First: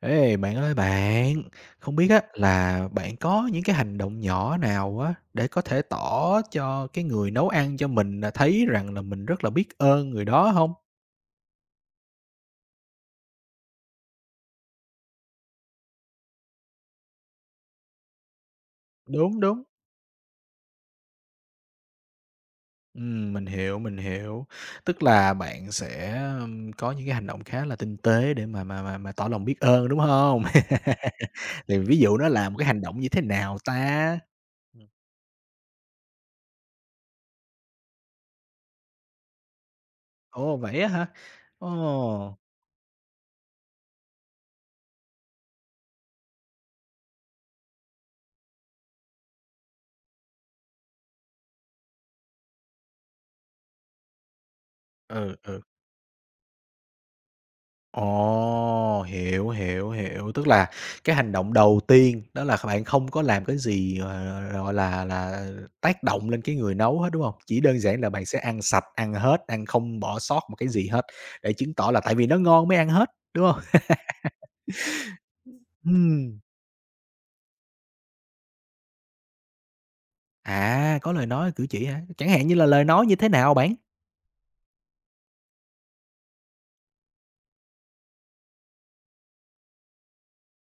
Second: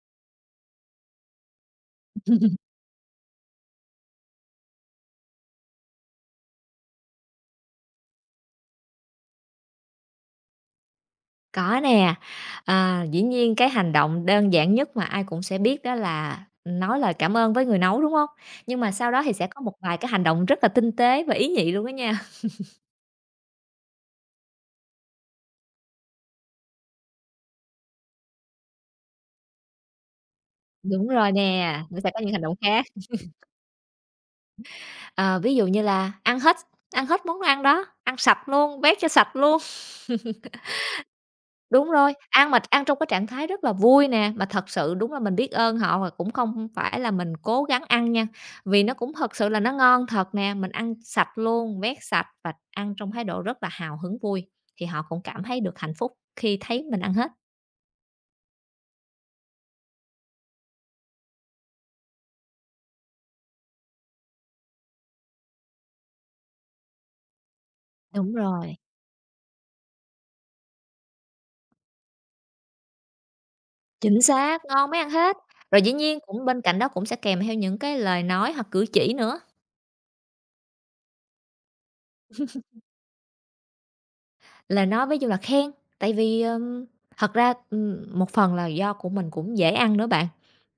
Ê, bạn ơi bạn, không biết á là bạn có những cái hành động nhỏ nào á để có thể tỏ cho cái người nấu ăn cho mình là thấy rằng là mình rất là biết ơn người đó không? Có nè, dĩ nhiên cái hành động đơn giản nhất mà ai cũng sẽ biết đó là nói lời cảm ơn với người nấu, đúng không? Nhưng mà sau đó thì Đúng, sẽ có đúng. một vài cái hành động rất là tinh tế và ý nhị luôn á nha. Mình hiểu, mình hiểu. Tức là bạn sẽ, có những cái hành động khá là tinh tế để mà tỏ lòng biết ơn, đúng không? Đúng rồi nè, Thì ví nó sẽ dụ có nó những hành là động một cái hành khác. động như thế nào ta? Ừm. Ờ, Ví dụ như là ăn hết món ăn đó, ăn sạch luôn, bét cho sạch luôn. Ồ, vậy á hả? Đúng rồi, Ồ, ăn mà ăn trong cái trạng thái rất là vui nè, mà thật sự đúng là mình biết ơn họ và cũng không phải là mình cố gắng ăn nha, vì nó cũng thật sự là nó ngon thật nè, mình ăn sạch luôn, vét sạch và ăn trong thái độ rất là hào hứng vui, thì họ cũng ừ, cảm thấy ừ. được hạnh phúc khi thấy mình ăn hết. Ồ, hiểu, hiểu, hiểu. Tức là cái hành động đầu tiên đó là các bạn không có làm cái gì, gọi là tác động lên cái người nấu hết, đúng không? Chỉ đơn giản là bạn Đúng sẽ ăn rồi, sạch, ăn hết, ăn không bỏ sót một cái gì hết, để chứng tỏ là tại vì nó ngon mới ăn hết, đúng không? chính xác, ngon mới ăn hết. Rồi dĩ nhiên Ừm, cũng bên cạnh đó cũng sẽ kèm theo những cái lời nói hoặc cử chỉ nữa. à, có lời nói, cử chỉ hả? Chẳng hạn như là lời nói như thế nào bạn? Lời nói ví dụ là khen, tại vì, thật ra, một phần là do của mình cũng dễ ăn nữa bạn.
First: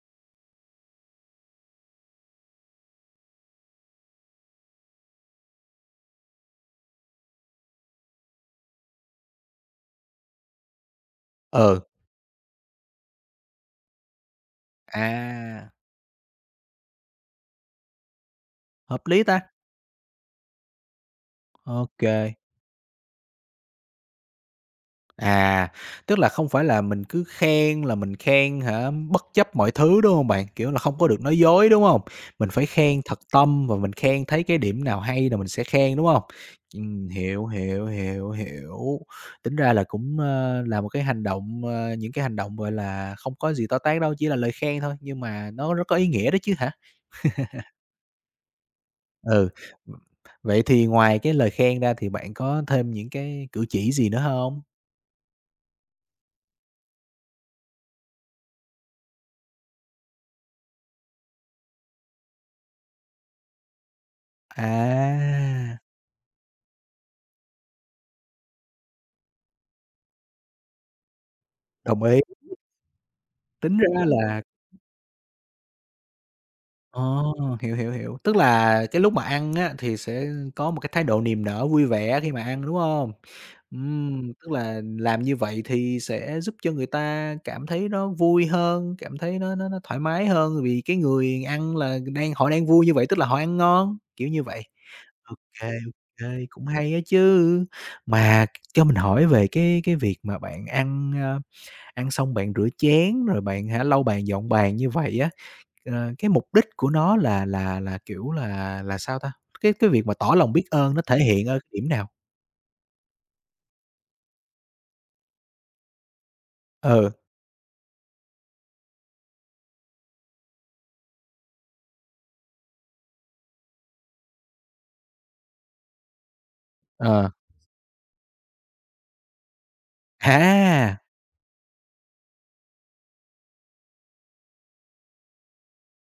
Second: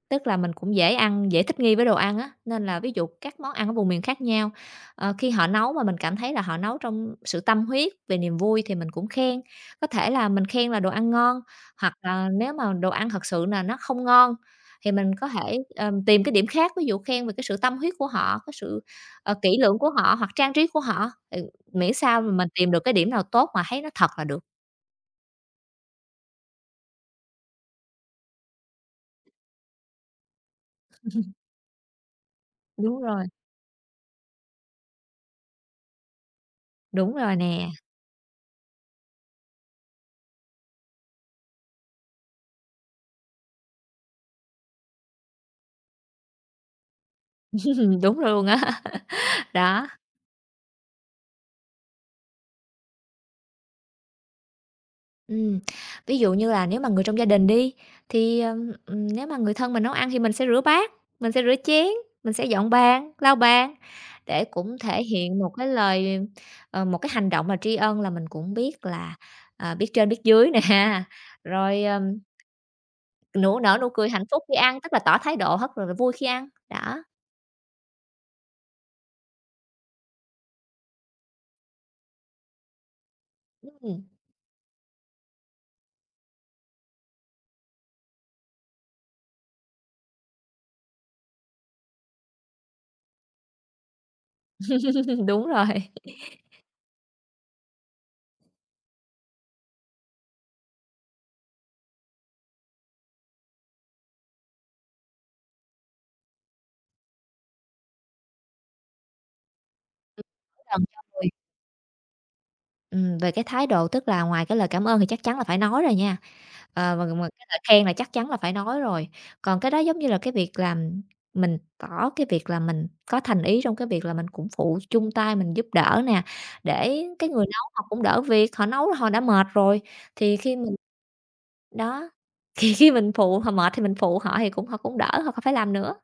Tức là mình cũng dễ ăn, dễ thích nghi với đồ ăn á, nên là ví dụ các món ăn ở vùng miền khác nhau, khi họ nấu mà mình cảm thấy là họ nấu trong sự tâm huyết, về niềm vui thì mình cũng khen. Có thể là mình khen là đồ ăn ngon, Ừ, hoặc là nếu mà đồ ăn thật sự là nó không ngon thì mình có thể, à, tìm cái điểm khác, ví dụ khen về cái sự tâm huyết của họ, cái sự, hợp lý ta, kỹ lưỡng của họ hoặc trang trí của họ, ừ, miễn ok. sao mà mình tìm được cái điểm nào tốt mà thấy nó thật là được. À, tức là không phải là mình cứ khen là mình khen hả, bất chấp mọi thứ, đúng không bạn? Kiểu là, không có được nói dối, đúng không? Mình phải Đúng khen thật rồi, tâm và mình khen thấy cái điểm nào hay là mình sẽ khen, đúng không? Đúng rồi Hiểu, nè, hiểu, hiểu, hiểu. Tính ra là cũng, là một cái hành động, những cái hành động, gọi là, không có gì to tát đâu, chỉ là lời khen thôi, nhưng mà nó rất có ý nghĩa đó chứ hả? đúng luôn á. Ừ, Đó. vậy thì ngoài cái lời khen ra thì bạn có thêm những cái cử chỉ gì nữa không? Ừm, ví dụ như là nếu mà người trong gia đình đi, thì, nếu mà người thân mình nấu ăn thì mình sẽ rửa bát, mình sẽ rửa chén, mình sẽ dọn bàn, lau bàn để cũng thể hiện một cái À, lời một cái hành động mà tri ân là mình cũng biết là, à, biết trên biết dưới nè. Rồi, đồng ý. nụ nở Tính nụ ra cười hạnh phúc là khi ăn, tức là tỏ thái độ rất là vui khi ăn, đó. ờ, hiểu, hiểu, hiểu. Tức là cái lúc mà ăn á, thì sẽ có một cái thái độ niềm nở vui vẻ khi mà ăn, đúng hông? Ừm, Tức là làm như vậy thì sẽ giúp cho người ta cảm thấy nó vui hơn, cảm thấy nó thoải mái hơn, vì cái người ăn là đang họ đang vui như vậy, tức là họ ăn ngon, kiểu như vậy. Ô đúng rồi. Ô kê, cũng hay á chứ. Mà cho mình hỏi về cái việc mà bạn ăn, ăn xong bạn rửa chén rồi bạn hả, lau bàn dọn bàn như vậy á. Ờ, cái mục đích của nó là, kiểu là sao ta? Cái việc mà tỏ lòng biết Cần ơn cho nó thể người hiện ở cái điểm nào? Về cái thái độ, tức là ngoài cái lời cảm ơn thì chắc chắn là phải nói rồi nha. Ờ, và Ừ, mà cái lời khen là chắc chắn là phải nói rồi. Còn cái đó giống như là cái việc làm mình tỏ cái việc là mình có thành ý trong cái việc là mình cũng phụ chung tay mình giúp đỡ nè, để cái ờ, người nấu họ cũng đỡ việc, họ nấu họ đã mệt rồi, thì khi mình à! đó, thì khi mình phụ họ mệt thì mình phụ họ thì cũng họ cũng đỡ, họ không phải làm nữa.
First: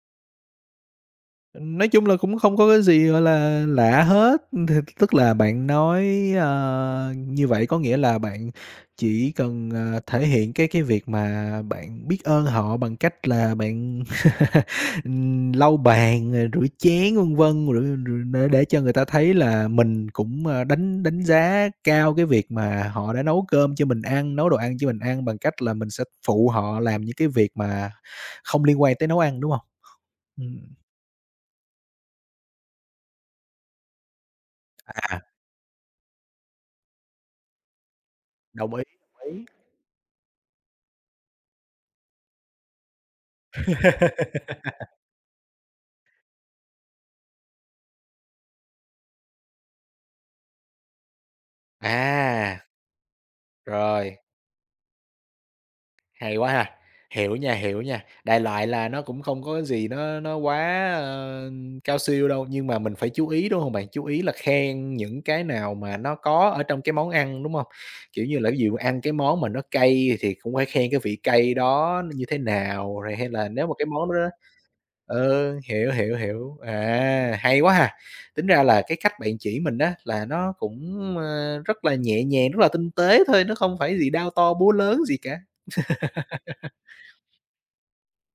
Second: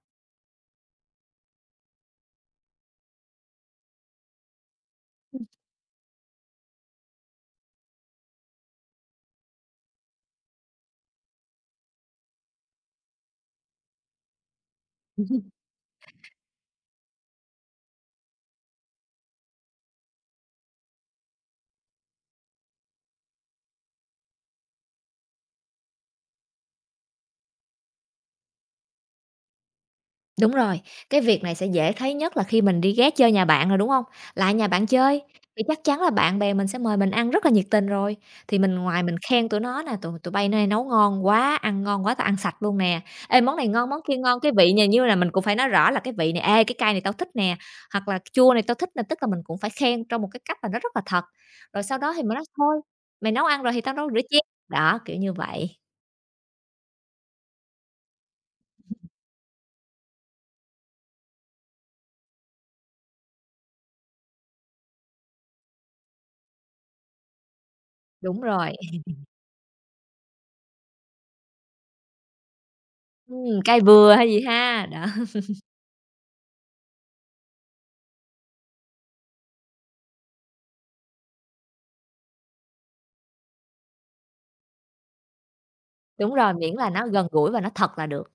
Nói chung là cũng không có cái gì, gọi là, lạ hết, thì tức là bạn nói, như vậy có nghĩa là bạn chỉ cần, thể hiện cái việc mà bạn biết ơn họ bằng cách là bạn, lau bàn, rồi rửa chén, vân vân, rồi rồi để cho người ta thấy là mình cũng, đánh đánh giá cao cái việc mà họ đã nấu cơm cho mình ăn, nấu đồ ăn cho mình ăn bằng cách là mình sẽ phụ họ làm những cái việc mà không liên quan tới nấu ăn, đúng không? Đúng Ừm. rồi, cái việc này sẽ dễ thấy nhất là khi mình đi ghé chơi nhà bạn rồi, đúng không? Lại nhà bạn À. chơi, thì chắc chắn là bạn bè mình sẽ mời mình ăn rất là nhiệt tình rồi, thì mình Đồng ý, ngoài mình đồng ý. khen tụi nó nè: "Tụi tụi bay nay nấu ngon quá, ăn ngon quá, tao ăn sạch luôn nè. Ê, món này ngon, món kia ngon." Cái vị này như là mình cũng phải nói rõ là "Cái vị này ê, cái cay này tao thích nè." Hoặc là "Chua này tao thích nè." Tức là mình cũng phải khen trong một cái cách mà nó rất là thật, rồi sau đó thì mình nói: À, "Thôi, mày nấu ăn rồi thì tao nấu rồi, rửa chén." Đó, kiểu như vậy. hay quá ha. Hiểu nha, hiểu nha. Đại loại là nó cũng không có gì nó quá, cao siêu đâu, nhưng mà mình phải chú ý, đúng hông bạn? Chú ý là khen những cái nào mà nó có ở trong cái món ăn, đúng hông? Kiểu như Đúng là, ví dụ rồi, ăn cái món mà nó cay thì cũng phải khen cái vị cay đó nó như thế nào, rồi hay là nếu mà cay cái món vừa hay đó. gì ha, đó. Ừ, hiểu, hiểu, hiểu. À, hay quá ha! Tính ra là cái cách bạn chỉ mình á, là nó cũng, rất là nhẹ nhàng, rất là tinh tế thôi, nó không phải gì đao to búa lớn gì cả. Đúng rồi, miễn là nó gần gũi và nó thật là được,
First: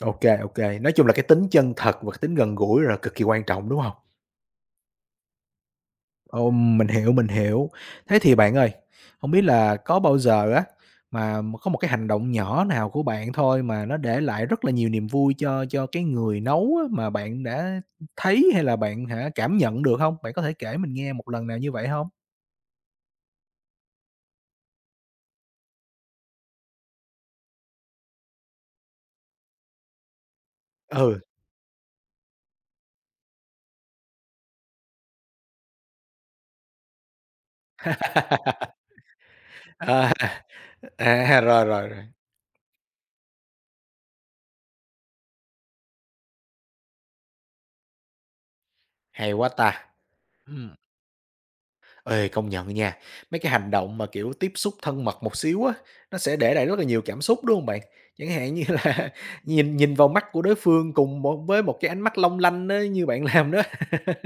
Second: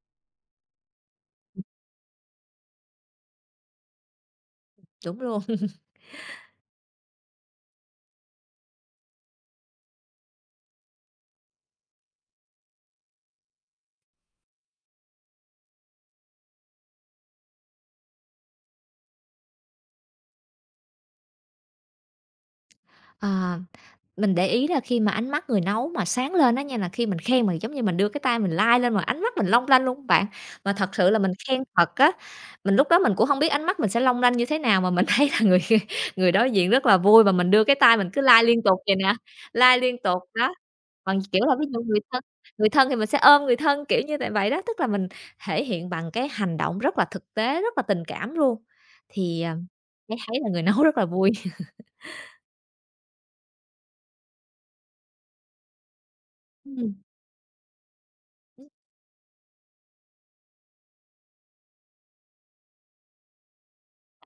Ok, ok. Nói chung là cái tính chân thật và cái tính gần gũi là cực kỳ quan trọng, đúng không? đúng luôn. Ồ, mình hiểu, mình hiểu. Thế thì bạn ơi, không biết là có bao giờ á, mà có một cái hành động nhỏ nào của bạn thôi mà nó để lại rất là nhiều niềm vui cho cái người nấu á, mà bạn đã thấy hay là bạn hả, cảm nhận được không? Bạn có thể kể mình nghe một lần nào như vậy không? Ờ, mình để ý là khi mà ánh mắt người nấu mà sáng lên đó nha, là khi mình khen mình giống như mình đưa cái tay mình lai lên mà ánh mắt mình long lanh luôn á bạn. Mà thật sự là Ừ, mình khen thật á, mình lúc đó mình cũng không biết ánh mắt mình sẽ long lanh như thế nào mà mình thấy là người người đối diện rất là vui và mình đưa cái tay mình cứ lai liên tục vậy nè, lai liên à, tục, đó. Còn, à, kiểu là, rồi, ví dụ rồi, rồi, người thân thì mình sẽ ôm người thân, kiểu như tại vậy đó, tức là mình thể hiện bằng cái hành động rất là thực tế, rất là tình cảm luôn. hay Thì, quá à, ta! Thấy thấy là người Ừm. nấu rất là vui. Ê, công nhận nha, mấy cái hành động mà, kiểu, tiếp xúc thân mật một xíu á, nó sẽ để lại rất là nhiều cảm xúc, đúng không bạn? Chẳng hạn như là nhìn nhìn vào mắt của đối phương cùng một với một cái ánh mắt long lanh á, như bạn làm đó.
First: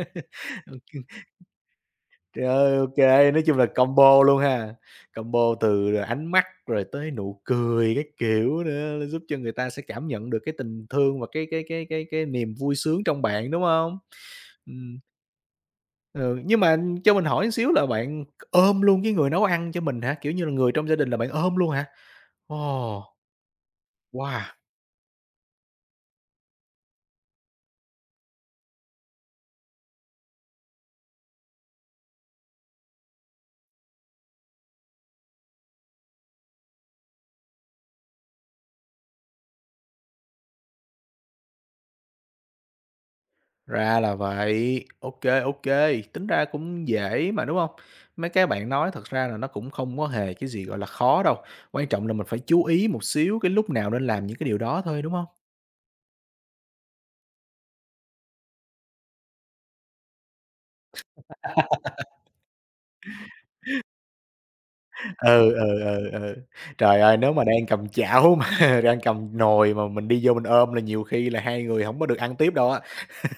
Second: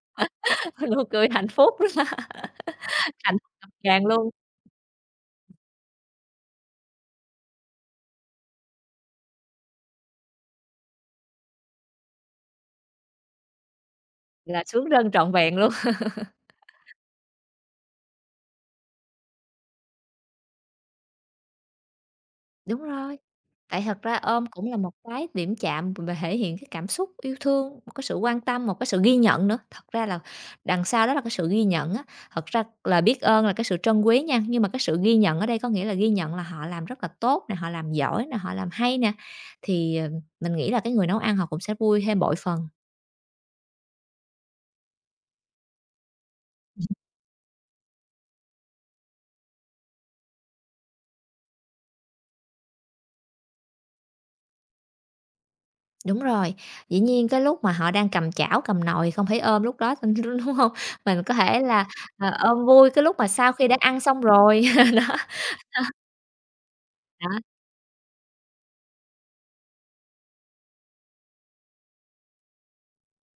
Ừm, Ừm, nụ cười hạnh phúc đó, trời ơi, ô, hạnh nói phúc chung là ngập tràn combo luôn, luôn ha, combo từ ánh mắt rồi tới nụ cười cái kiểu nữa, nó giúp cho người ta sẽ cảm nhận được cái tình thương và cái niềm vui sướng trong bạn, đúng không? là sướng Ừm. rân trọn vẹn luôn. Ừ, nhưng mà cho mình hỏi xíu là bạn ôm luôn cái người nấu ăn cho mình hả? Kiểu như là, người trong gia đình là bạn ôm luôn hả? Đúng Ồ, rồi, tại thật ra wow, ôm cũng là một cái điểm chạm và thể hiện cái cảm xúc yêu thương, một cái sự quan tâm, một cái sự ghi nhận nữa. Thật ra là đằng sau đó là cái sự ghi nhận á, thật ra là biết ơn là cái sự trân quý nha, nhưng mà cái sự ghi nhận ở đây có nghĩa là ghi nhận là họ làm rất là tốt nè, họ làm giỏi nè, họ làm hay nè, thì, mình nghĩ là cái người nấu ăn họ cũng sẽ vui thêm bội phần. ra là vậy. Ok, ok, tính ra cũng dễ mà, đúng không? Mấy cái bạn nói thật ra là nó cũng không có hề cái gì, gọi là, khó đâu, quan trọng là mình phải chú ý một xíu cái lúc nào nên làm những cái điều đó thôi, đúng không? Đúng rồi, dĩ nhiên cái lúc mà họ đang cầm chảo, cầm nồi không phải ôm lúc đó, đúng không? Mình có thể là, ôm vui cái lúc mà sau khi đã ăn xong rồi, đó, Ừ, ừ, ừ, ừ. Trời ơi, đó, nếu mà đang cầm chảo mà đang cầm nồi mà mình đi vô mình ôm là nhiều khi là hai người không có được ăn tiếp đâu á.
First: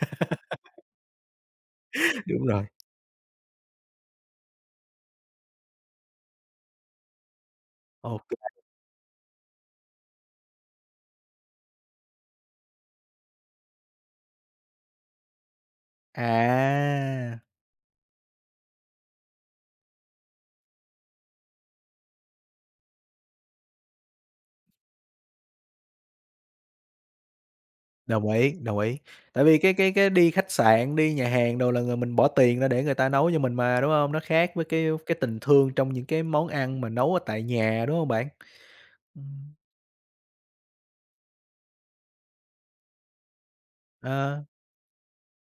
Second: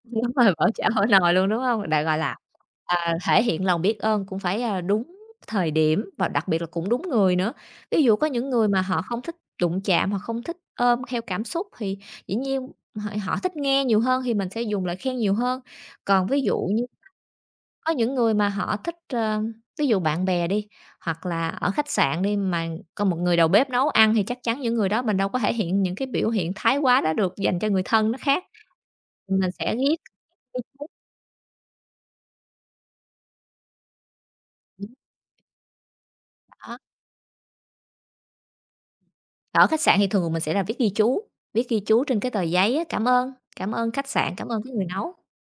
đúng rồi, bỏ chảo bỏ nồi luôn, đúng không? Đã, gọi là, Đúng rồi, à, thể hiện lòng biết ơn cũng phải, à, đúng thời điểm và đặc biệt là cũng đúng người nữa. Ví dụ có ok, những người mà họ không thích đụng chạm, họ không thích ôm theo cảm xúc thì dĩ nhiên họ họ thích nghe nhiều hơn thì mình sẽ dùng lời khen nhiều hơn. Còn ví dụ à! có những người mà họ thích, ơ, ví dụ bạn bè đi, hoặc là ở khách sạn đi, mà có một người đầu bếp nấu ăn thì chắc chắn những người đó mình đâu có thể hiện những cái biểu hiện thái quá đó được, dành cho người thân nó Đồng khác. ý, đồng ý. Tại Mình vì sẽ cái cái viết cái đi khách ghi chú. sạn, đi nhà hàng đồ là người mình bỏ tiền ra để người ta nấu cho mình mà, đúng hông? Nó khác với cái Đúng cái tình thương trong những cái món đó, ăn mà nấu ở tại nhà, đúng hông bạn? Ừm. ở khách sạn thì thường mình sẽ là viết ghi chú trên cái tờ giấy á, cảm ơn khách sạn, Ờ, cảm ơn cái người nấu.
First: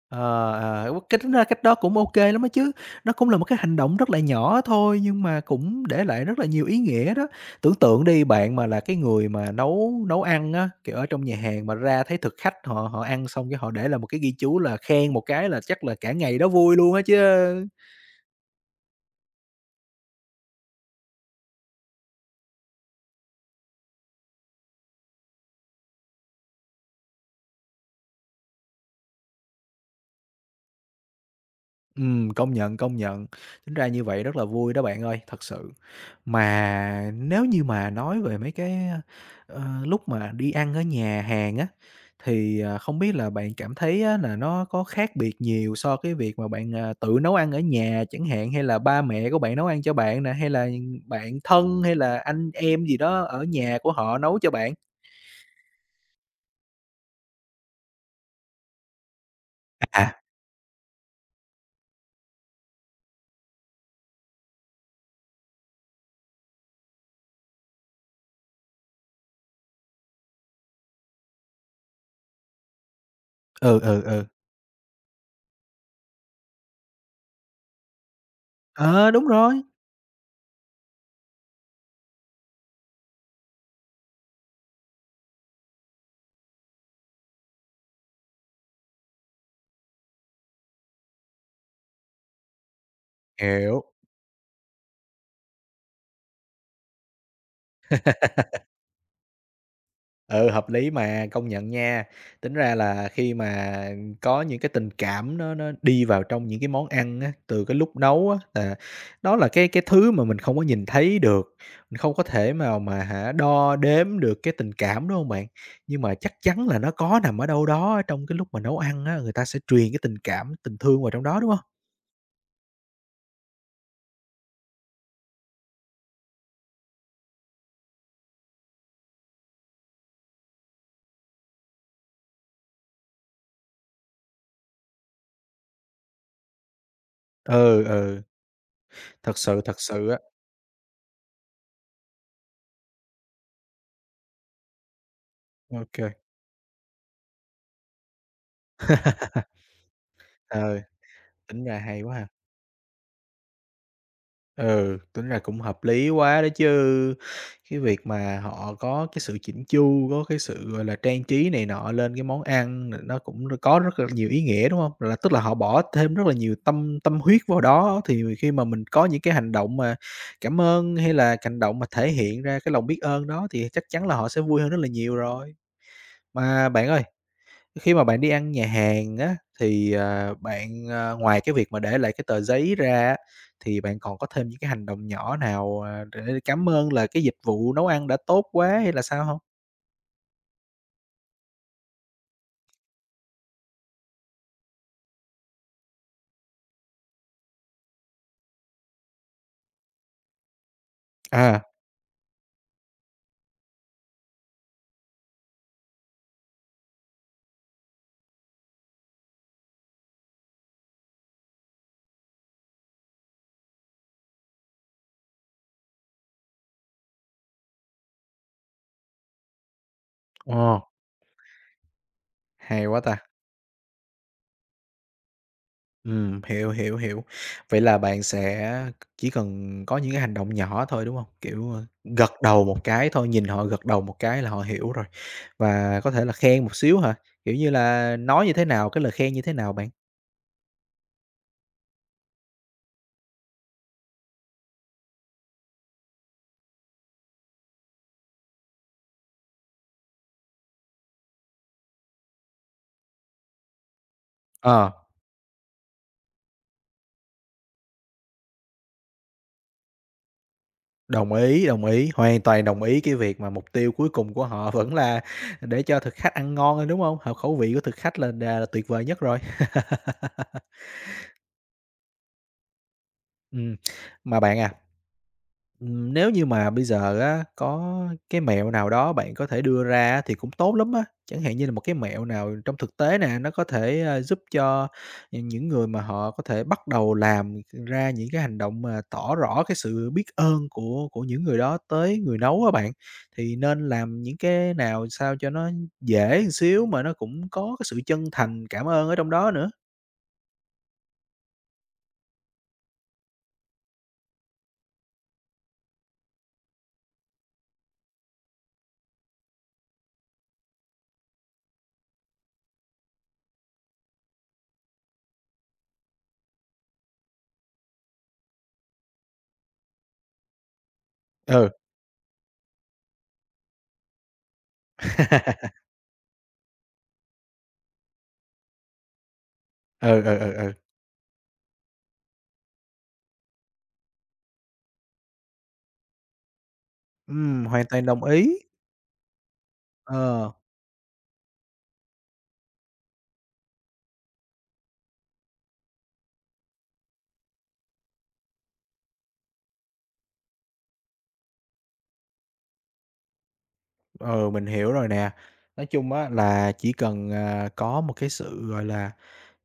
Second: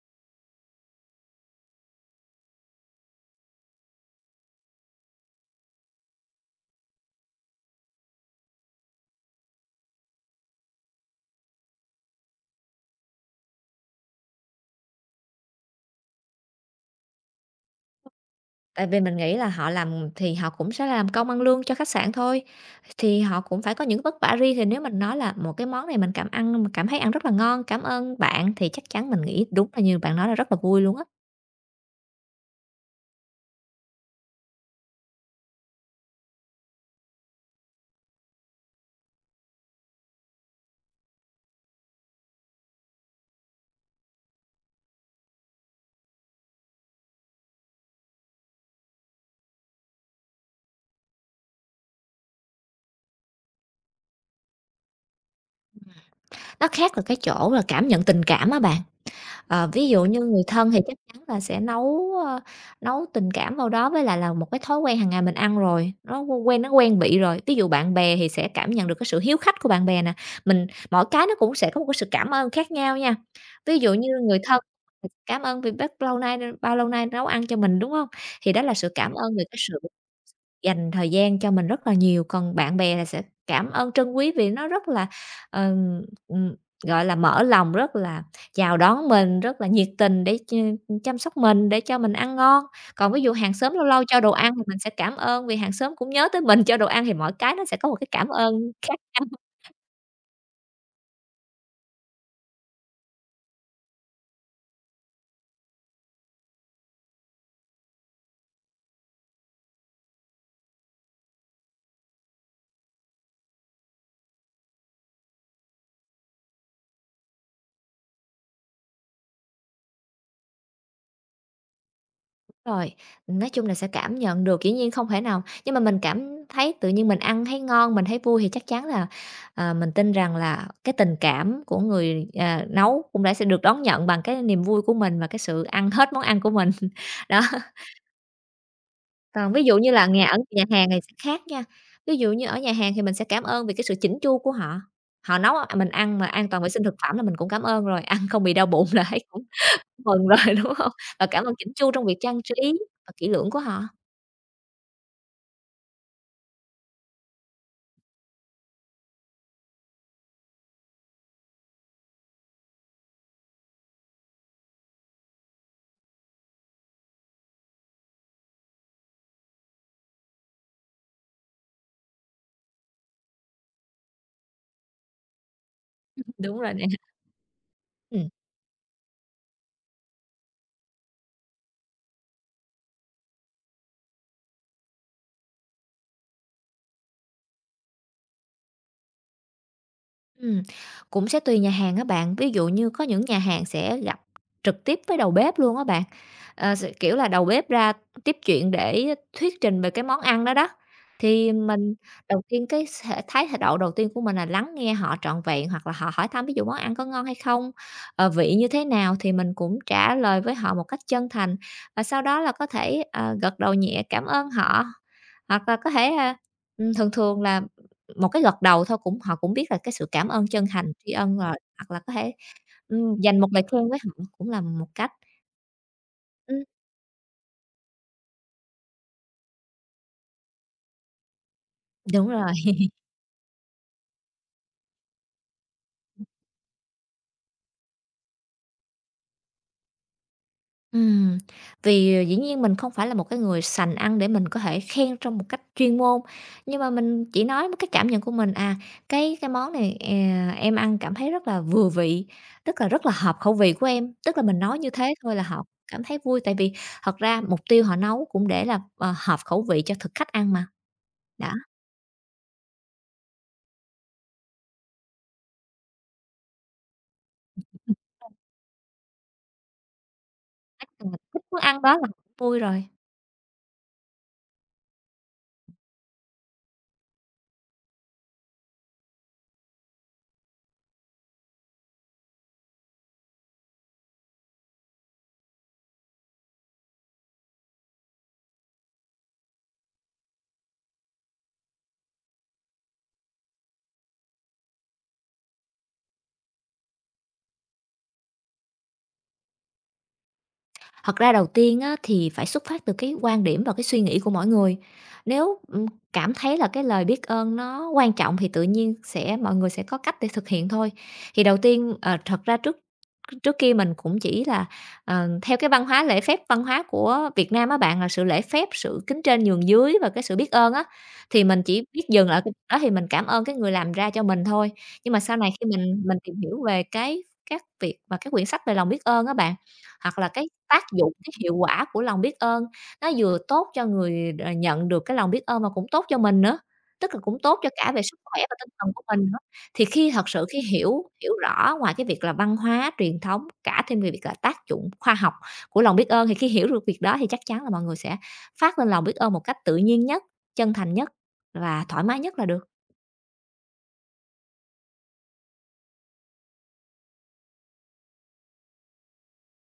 ờ, ờ, cái tính ra cách đó cũng ô kê lắm á chứ. Nó cũng là một cái hành động rất là nhỏ thôi nhưng mà cũng để lại rất là nhiều ý nghĩa đó. Tưởng tượng đi, bạn mà là cái người mà nấu nấu ăn á, kiểu, ở trong nhà hàng mà ra thấy thực khách họ họ ăn xong cái họ để lại một cái ghi chú là khen một cái là chắc là cả ngày đó vui luôn á chứ. Tại vì mình nghĩ là họ làm thì họ cũng sẽ làm công ăn lương cho khách sạn thôi, thì họ cũng phải có những vất vả riêng, thì nếu mình nói là "Một cái món này mình cảm ăn mình cảm thấy ăn rất là ngon, cảm ơn bạn." Thì chắc chắn mình nghĩ đúng là như bạn nói là rất là vui luôn á. Công nhận, công nhận. Tính ra như vậy rất là vui đó bạn ơi, thật sự. Mà nếu như mà nói về mấy cái, lúc mà đi ăn ở nhà hàng á, thì, à, không biết là bạn cảm thấy á là nó có khác biệt nhiều so cái việc mà bạn, à, tự nấu ăn ở nhà chẳng hạn, hay là ba mẹ của bạn nấu ăn cho bạn nè, hay là bạn thân, hay là anh em gì đó ở nhà của họ nấu cho bạn? Nó khác là cái chỗ là cảm nhận tình cảm á bạn. Ờ, ví dụ À, như người thân thì chắc chắn là sẽ nấu, nấu tình cảm vào đó, với lại là một cái thói quen hàng ngày mình ăn rồi, nó quen vị rồi. Ví dụ bạn bè thì sẽ cảm nhận được cái sự hiếu khách của bạn bè nè, mình mỗi cái nó cũng sẽ có một cái sự cảm ơn khác nhau nha. Ví ừ, dụ ừ, như ừ. người thân cảm ơn vì bác lâu nay bao lâu nay nấu ăn cho mình, đúng không? Thì đó là sự Ờ, cảm đúng ơn về cái rồi. sự dành thời gian cho mình rất là nhiều, còn bạn bè là sẽ cảm ơn trân quý vì nó rất là, ừm, ừm, gọi là, mở lòng, rất là chào đón mình, rất là nhiệt tình để chăm sóc mình, để cho mình ăn ngon. Còn ví dụ hàng xóm Hiểu. lâu lâu cho đồ ăn thì mình sẽ cảm ơn vì hàng xóm cũng nhớ tới mình cho đồ ăn, thì mỗi cái nó sẽ có một cái cảm ơn khác. Ừ, hợp lý mà, công nhận nha. Tính ra là khi mà có những cái tình cảm nó đi vào trong những cái món ăn á, từ cái lúc nấu á, là nó là cái thứ mà mình không có nhìn thấy được, mình không có thể mà hả, đo đếm được cái tình cảm, đúng không bạn? Nhưng mà chắc chắn là nó có nằm ở đâu đó trong cái lúc mà nấu ăn á, người ta sẽ truyền cái tình cảm, tình thương vào trong đó, đúng không? Rồi, nói chung là sẽ cảm nhận được, dĩ nhiên không thể nào nhưng mà mình cảm thấy tự nhiên mình ăn thấy ngon, mình thấy vui thì chắc chắn là, mình tin rằng là cái tình cảm của người, à, nấu cũng đã sẽ được đón nhận bằng cái niềm vui của mình và cái sự ăn hết món ăn của mình. Đó, Ừ, ừ, còn ví dụ thật như là sự á. ở nhà hàng này sẽ khác nha, ví dụ như ở nhà hàng thì mình sẽ cảm ơn vì cái sự chỉnh chu của họ, họ nấu, mình Ok, ăn mà an toàn vệ sinh thực phẩm là mình cũng cảm ơn rồi, ăn không bị đau bụng là thấy cũng kê. mừng rồi, đúng Ờ, không? Và cảm ơn tính chỉnh ra chu hay trong quá việc ha. trang trí và kỹ lưỡng của họ. Ừ, tính ra cũng hợp lý quá đó chứ. Cái việc mà họ có cái sự chỉnh chu, có cái sự, gọi là, trang trí này nọ lên cái món ăn nó cũng có rất là nhiều ý nghĩa, đúng không? Là tức là họ bỏ thêm rất là nhiều tâm tâm huyết vào đó, thì khi mà mình có những cái hành động mà cảm ơn hay là hành động mà thể hiện ra cái lòng biết ơn đó thì chắc chắn là họ sẽ vui hơn rất là nhiều rồi. Đúng Mà rồi nè. bạn ơi, khi mà bạn Ừm, đi ăn nhà hàng á, thì, bạn, ngoài cái việc mà để lại cái tờ giấy ra á, thì bạn còn có thêm những cái hành động nhỏ nào, à, để cảm ơn là cái dịch vụ nấu ăn đã tốt quá hay là sao không? ừm, cũng sẽ tùy nhà hàng á bạn, ví dụ như có những nhà hàng sẽ gặp trực tiếp với đầu bếp luôn á bạn, ờ, s kiểu là, đầu bếp ra tiếp chuyện để thuyết trình về cái món ăn đó đó. Thì À, mình đầu tiên cái sẽ thái thái độ đầu tiên của mình là lắng nghe họ trọn vẹn hoặc là họ hỏi thăm ví dụ món ăn có ngon hay không, vị như thế nào thì mình cũng trả lời với họ một cách chân thành, và sau đó là có thể, gật đầu nhẹ cảm ơn họ. Hoặc là có thể, thường thường là một cái gật đầu thôi cũng họ cũng biết là cái sự cảm ơn ồ, chân thành, tri ân rồi, hoặc là có thể, hay quá ta! dành một lời khuyên với họ cũng là một cách. Ừm, Hiểu, hiểu, hiểu. Vậy là bạn sẽ chỉ cần có những cái hành động nhỏ thôi, đúng không? Kiểu, đúng gật rồi, đầu một cái thôi, nhìn họ gật đầu một cái là họ hiểu rồi. Và có thể là khen một xíu hả? Kiểu như là, nói như thế nào, cái lời khen như thế nào bạn? ừm, vì dĩ nhiên mình không phải là một cái người sành ăn để mình có thể khen trong một cách chuyên môn, nhưng mà mình chỉ nói một cái cảm nhận của mình, cái món này, à, em ăn cảm thấy rất là vừa vị, tức là rất là hợp khẩu vị của em. Tức là mình nói như Ờ. thế thôi là họ cảm thấy vui, tại vì thật ra mục tiêu họ nấu cũng để là, hợp khẩu vị cho thực khách ăn mà, đó. Đồng ý, hoàn toàn đồng ý cái việc mà mục tiêu cuối cùng của họ vẫn là để cho thực khách ăn ngon thôi, đúng hông? Hợp khẩu vị của thực khách là đà là tuyệt vời nhất rồi. Thích món ăn đó là cũng vui rồi. Ừm, mà bạn à, nếu như mà bây giờ á, có cái mẹo nào đó bạn có thể đưa ra á thì cũng tốt lắm á. Chẳng hạn như là một cái mẹo nào trong thực tế nè, nó có thể, giúp cho, những người mà họ có thể bắt đầu làm ra những cái hành động mà tỏ rõ cái sự biết ơn của những người đó tới người nấu á bạn. Thì nên làm những cái nào sao cho nó dễ một xíu mà nó cũng có cái sự chân thành cảm ơn ở trong đó nữa. Thật ra đầu tiên á, thì phải xuất phát từ cái quan điểm và cái suy nghĩ của mỗi người. Nếu, cảm thấy là cái lời biết ơn nó quan trọng thì tự nhiên sẽ mọi người sẽ có cách để thực hiện thôi. Thì đầu tiên, thật ra trước trước kia mình cũng chỉ là, theo cái văn hóa lễ phép văn hóa của Việt Nam á bạn, là sự lễ phép, sự kính trên nhường dưới và cái sự biết ơn á, thì mình Ừ. chỉ biết dừng lại cái đó thì mình cảm ơn cái người làm ra cho mình thôi. Nhưng mà sau này khi mình tìm hiểu về cái các việc và các quyển sách về lòng biết ơn á bạn hoặc Ừ, là ừ, cái ừ, ừ. tác dụng, cái hiệu quả của lòng biết ơn, nó vừa tốt cho người đ nhận được cái lòng biết ơn mà cũng tốt cho mình nữa, tức là cũng tốt cho Hoàn cả về toàn sức đồng khỏe và ý. tinh thần của mình nữa. Thì khi thật sự Ờ. khi hiểu hiểu rõ ngoài cái việc là văn hóa, truyền thống, cả thêm về việc là tác dụng khoa học của lòng biết ơn, thì khi hiểu được việc đó thì chắc chắn là mọi người sẽ phát lên lòng biết ơn một cách tự nhiên nhất, chân thành nhất và thoải mái nhất là được. Ừ, mình hiểu rồi nè. Nói chung á là chỉ cần, à, có một cái sự, gọi là,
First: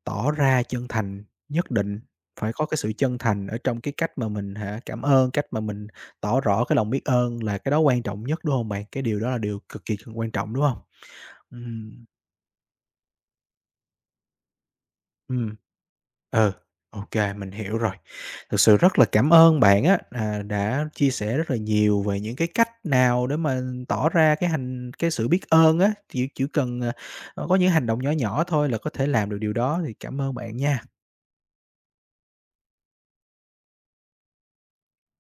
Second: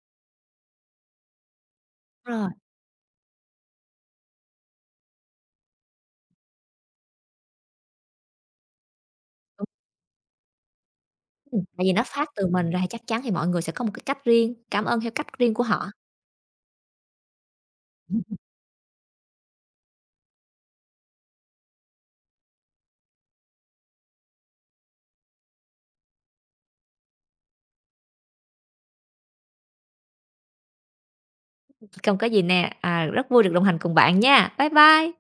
tỏ ra chân thành nhất định, Rồi, phải có cái sự chân thành ở trong cái cách mà mình hả, cảm ơn, cách mà mình tỏ rõ cái lòng biết ơn là cái đó quan trọng nhất, đúng không bạn? Cái điều đó là điều đúng, cực kỳ cần quan trọng, đúng không? tại vì nó Ừm. phát từ mình ra chắc chắn thì mọi người sẽ có một cái cách riêng, cảm ơn theo cách riêng Ừm. của họ. Ừ, ô kê, mình hiểu rồi. Thực sự rất là cảm ơn bạn á, à, đã chia sẻ rất là nhiều về những cái cách nào để mà tỏ ra cái sự biết ơn á, chỉ cần, à, có những hành động nhỏ nhỏ thôi là có thể làm được điều đó, thì cảm ơn bạn nha. Không có gì nè, à, rất vui được đồng hành cùng bạn nha. Bye bye.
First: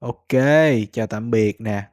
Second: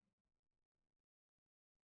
OK, chào tạm biệt nè.